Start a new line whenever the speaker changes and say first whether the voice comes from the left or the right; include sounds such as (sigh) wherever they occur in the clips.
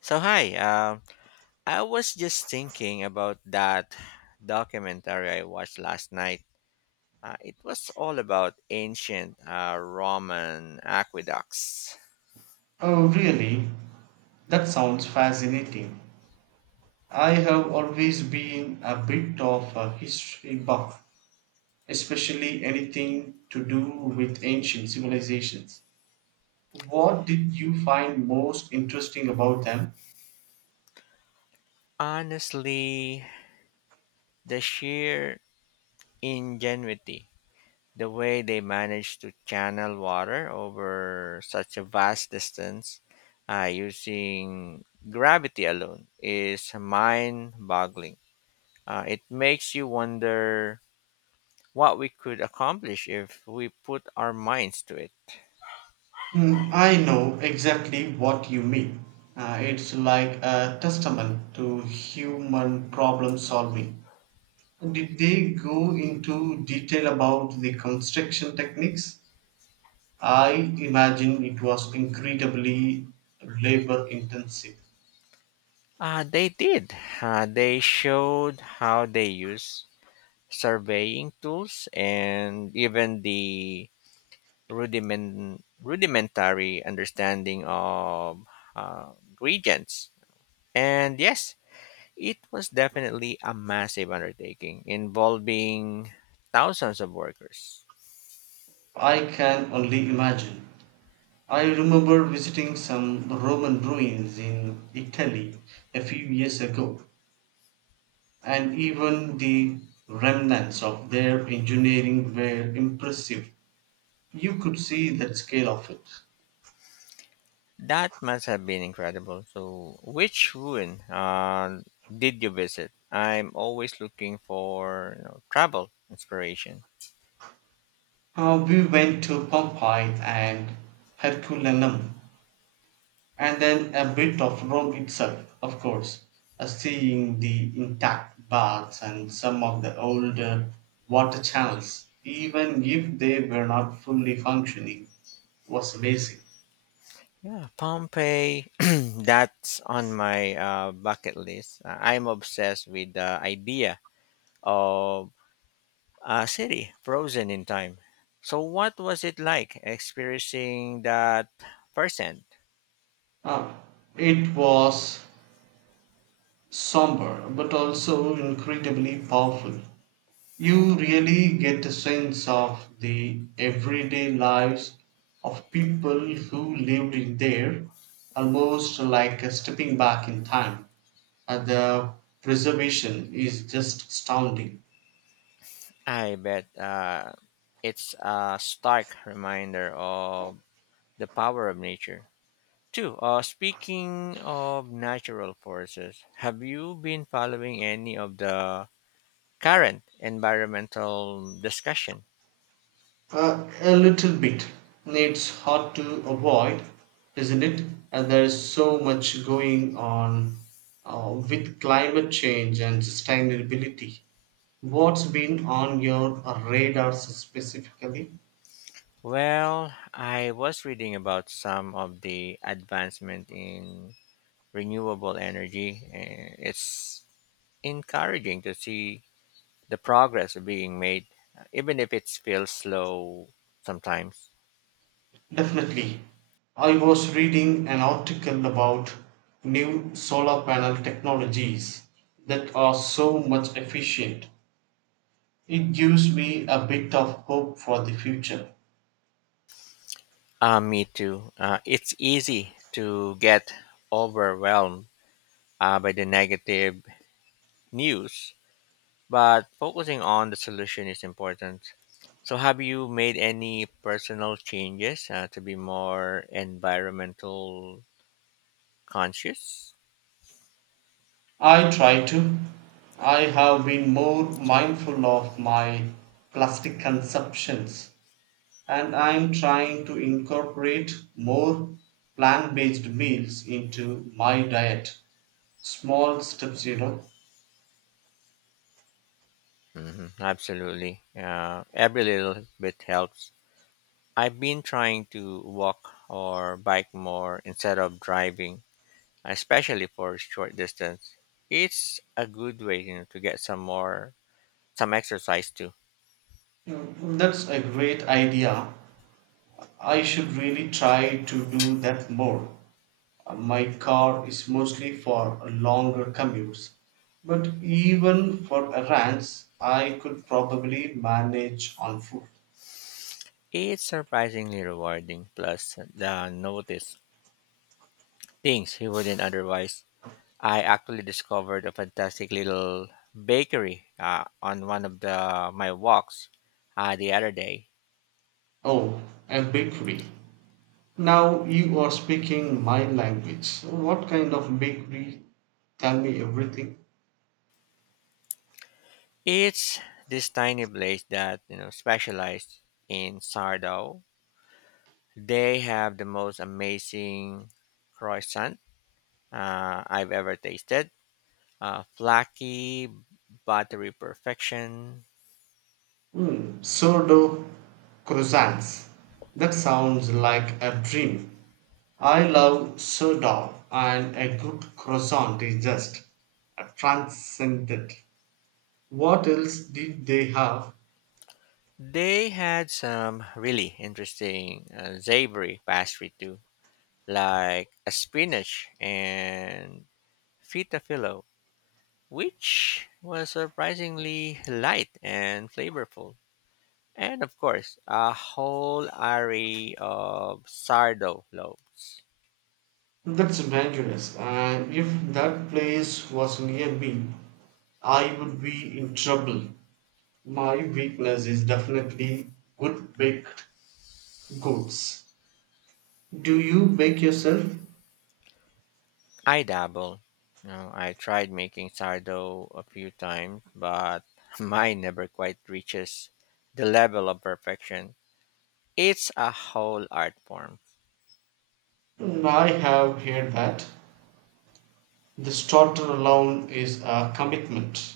left: So hi, um, I was just thinking about that documentary I watched last night. It was all about ancient Roman aqueducts.
right: Oh, really? That sounds fascinating. I have always been a bit of a history buff, especially anything to do with ancient civilizations. What did you find most interesting about them?
left: Honestly, the sheer ingenuity, the way they managed to channel water over such a vast distance using gravity alone, is mind-boggling. It makes you wonder what we could accomplish if we put our minds to it.
right: Hmm, I know exactly what you mean. It's like a testament to human problem solving. Did they go into detail about the construction techniques? I imagine it was incredibly labor intensive.
left: They did. They showed how they use surveying tools and even the rudimentary understanding of uh, regions. And yes, it was definitely a massive undertaking involving thousands of workers.
right: I can only imagine. I remember visiting some Roman ruins in Italy a few years ago, and even the remnants of their engineering were impressive. You could see the scale of it.
left: That must have been incredible. So, which ruin did you visit? I'm always looking for travel inspiration.
right: We went to Pompeii and Herculaneum, and then a bit of Rome itself, of course, seeing the intact baths and some of the older water channels, even if they were not fully functioning, was amazing.
left: Yeah, Pompeii. (clears throat) That's on my bucket list. I'm obsessed with the idea of a city frozen in time. So, what was it like experiencing that firsthand?
right: Uh, it was somber but also incredibly powerful. You really get a sense of the everyday lives of people who lived in there, almost like a stepping back in time. The preservation is just astounding.
left: I bet it's a stark reminder of the power of nature. Two, speaking of natural forces, have you been following any of the current environmental discussion?
right: A little bit. It's hard to avoid, isn't it? And there's so much going on with climate change and sustainability. What's been on your radar specifically?
left: Well, I was reading about some of the advancement in renewable energy, and it's encouraging to see the progress being made, even if it feels slow sometimes.
right: Definitely. I was reading an article about new solar panel technologies that are so much efficient. It gives me a bit of hope for the future.
left: Me too. It's easy to get overwhelmed by the negative news, but focusing on the solution is important. So, have you made any personal changes to be more environmental conscious?
right: I try to. I have been more mindful of my plastic consumptions, and I'm trying to incorporate more plant based meals into my diet. Small steps, you know.
left: Hmm, absolutely. Every little bit helps. I've been trying to walk or bike more instead of driving, especially for short distance. It's a good way, to get some exercise too.
right: Mm, that's a great idea. I should really try to do that more. My car is mostly for longer commutes, but even for errands, I could probably manage on foot.
left: It's surprisingly rewarding. Plus, the notice things he wouldn't otherwise. I actually discovered a fantastic little bakery on one of the my walks the other day.
right: Oh, a bakery. Now you are speaking my language. So what kind of bakery? Tell me everything.
left: It's this tiny place that specialized in sourdough. They have the most amazing croissant I've ever tasted. Flaky buttery perfection.
right: Mm, sourdough croissants. That sounds like a dream. I love sourdough, and a good croissant is just a transcendent. What else did they have?
left: They had some really interesting savory pastry too, like a spinach and feta filo, which was surprisingly light and flavorful. And of course, a whole array of sardo loaves.
right: That's dangerous. And if that place was near me, I would be in trouble. My weakness is definitely good baked goods. Do you bake yourself?
left: I dabble. You know, I tried making sardo a few times, but (laughs) mine never quite reaches the level of perfection. It's a whole art form.
right: Mm, I have heard that. The starter alone is a commitment.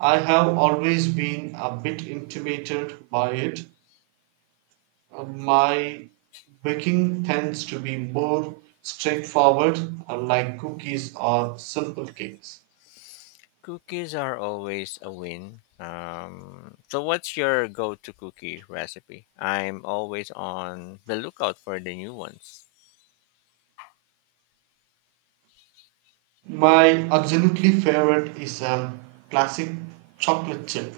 right: I have always been a bit intimidated by it. My baking tends to be more straightforward, like cookies or simple cakes.
left: Cookies are always a win. So, what's your go to cookie recipe? I'm always on the lookout for the new ones.
right: My absolutely favorite is a classic chocolate chip,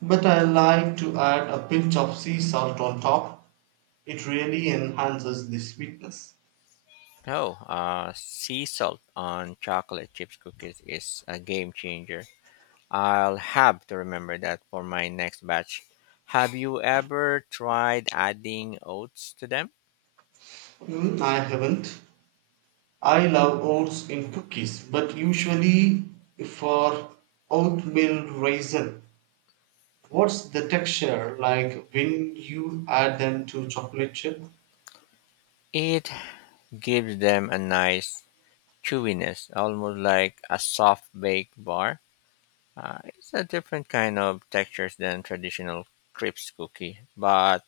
right: but I like to add a pinch of sea salt on top. It really enhances the sweetness.
left: Oh, sea salt on chocolate chips cookies is a game changer. I'll have to remember that for my next batch. Have you ever tried adding oats to them?
right: Mm, I haven't. I love oats in cookies, but usually for oatmeal raisin. What's the texture like when you add them to chocolate chip?
left: It gives them a nice chewiness, almost like a soft baked bar. It's a different kind of textures than traditional crisp cookie, but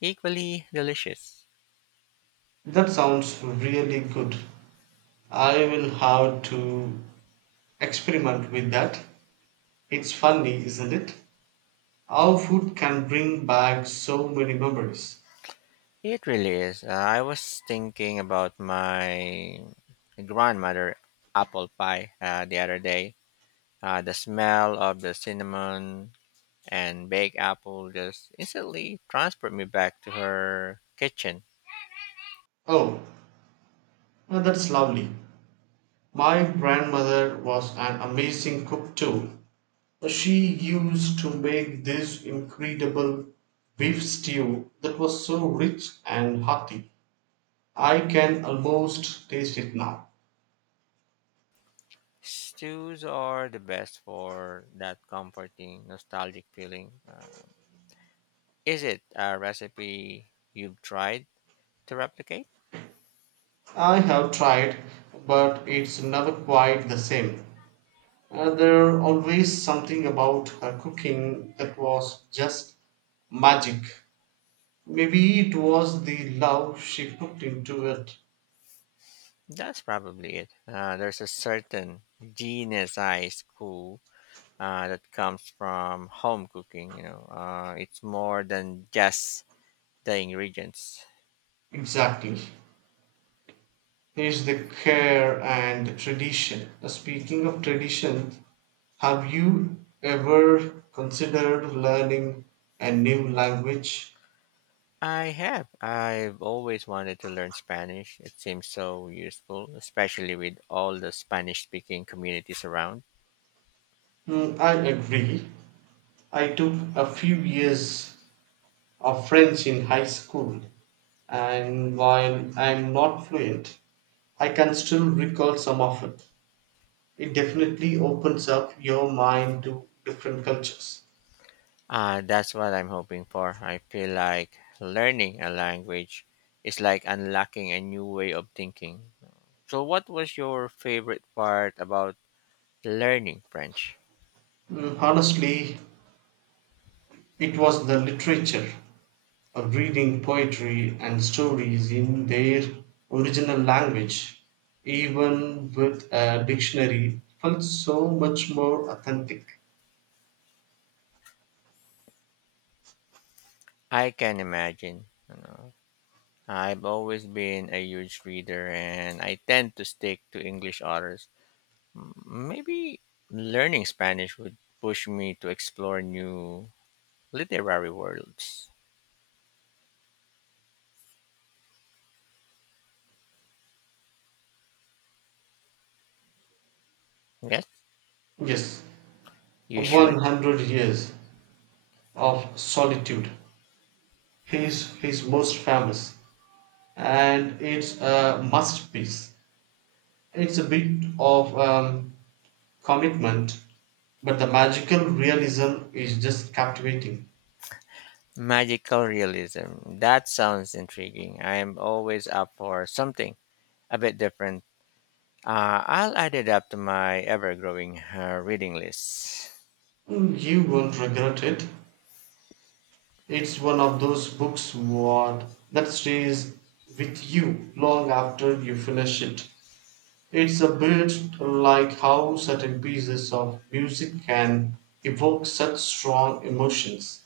left: equally delicious.
right: That sounds really good. I will have to experiment with that. It's funny, isn't it? How food can bring back so many memories.
left: It really is. I was thinking about my grandmother apple pie the other day. The smell of the cinnamon and baked apple just instantly transported me back to her kitchen.
right: Oh, now that's lovely. My grandmother was an amazing cook too. She used to make this incredible beef stew that was so rich and hearty. I can almost taste it now.
left: Stews are the best for that comforting, nostalgic feeling. Is it a recipe you've tried to replicate?
right: I have tried, but it's never quite the same. There always something about her cooking that was just magic. Maybe it was the love she put into it.
left: That's probably it. There's a certain genius I school that comes from home cooking. You know, it's more than just the ingredients.
right: Exactly. Is the care and tradition. Speaking of tradition, have you ever considered learning a new language?
left: I have. I've always wanted to learn Spanish. It seems so useful, especially with all the Spanish speaking communities around.
right: Hmm, I agree. I took a few years of French in high school, and while I'm not fluent, I can still recall some of it. It definitely opens up your mind to different cultures.
left: That's what I'm hoping for. I feel like learning a language is like unlocking a new way of thinking. So, what was your favorite part about learning French?
right: Mm, honestly, it was the literature of reading poetry and stories in their original language, even with a dictionary, felt so much more authentic.
left: I can imagine. You know, I've always been a huge reader and I tend to stick to English authors. Maybe learning Spanish would push me to explore new literary worlds. Yes,
right: Yes,
left: you should.
right: 100 Years of Solitude is his most famous, and it's a masterpiece. It's a bit of commitment, but the magical realism is just captivating.
left: Magical realism. That sounds intriguing. I am always up for something a bit different. I'll add it up to my ever growing reading list.
right: You won't regret it. It's one of those books what that stays with you long after you finish it. It's a bit like how certain pieces of music can evoke such strong emotions.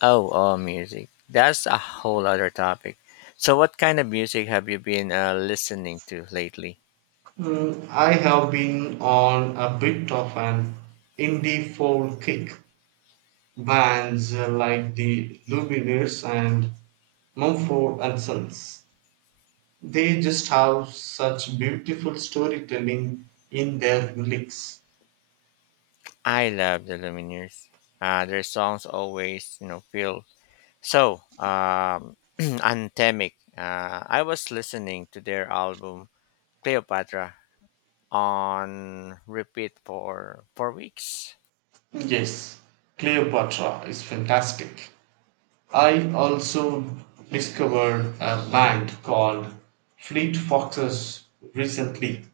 left: Oh, music. That's a whole other topic. So, what kind of music have you been listening to lately?
right: Mm, I have been on a bit of an indie folk kick. Bands like the Lumineers and Mumford and Sons. They just have such beautiful storytelling in their lyrics.
left: I love the Lumineers. Their songs always, feel so (clears throat) anthemic. I was listening to their album Cleopatra on repeat for 4 weeks.
right: Yes, Cleopatra is fantastic. I also discovered a band called Fleet Foxes recently.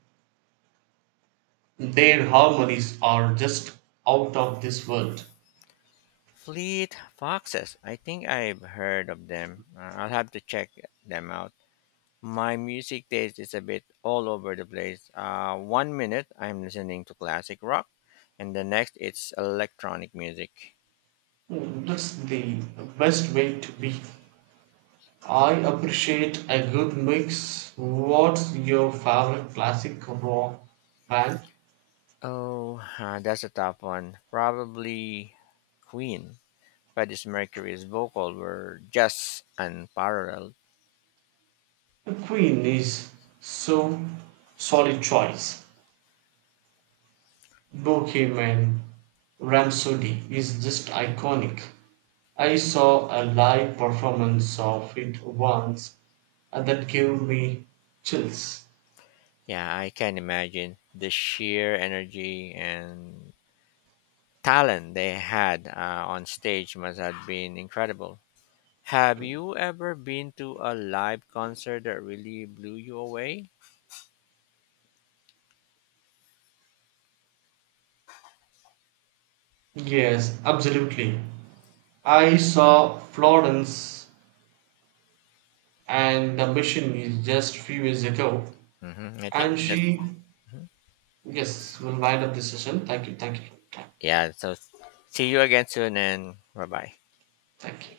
right: Their harmonies are just out of this world.
left: Fleet foxes. I think I've heard of them. I'll have to check them out. My music taste is a bit all over the place. One minute I'm listening to classic rock, and the next it's electronic music.
right: That's the best way to be. I appreciate a good mix. What's your favorite classic rock band?
left: Oh, that's a tough one. Probably Queen. Freddie Mercury's vocal were just unparalleled.
right: Queen is so solid choice. Bohemian Rhapsody is just iconic. I saw a live performance of it once and that gave me chills.
left: Yeah, I can imagine the sheer energy and talent they had on stage must have been incredible. Have you ever been to a live concert that really blew you away?
right: Yes, absolutely. I saw Florence and the Machine is just few years ago,
left: Hmm. I think
right: and
left: that's
right: she,
left: mm-hmm.
right: yes, will wind up this session. Thank you, thank you,
left: Yeah. So see you again soon, and bye bye.
right: thank you.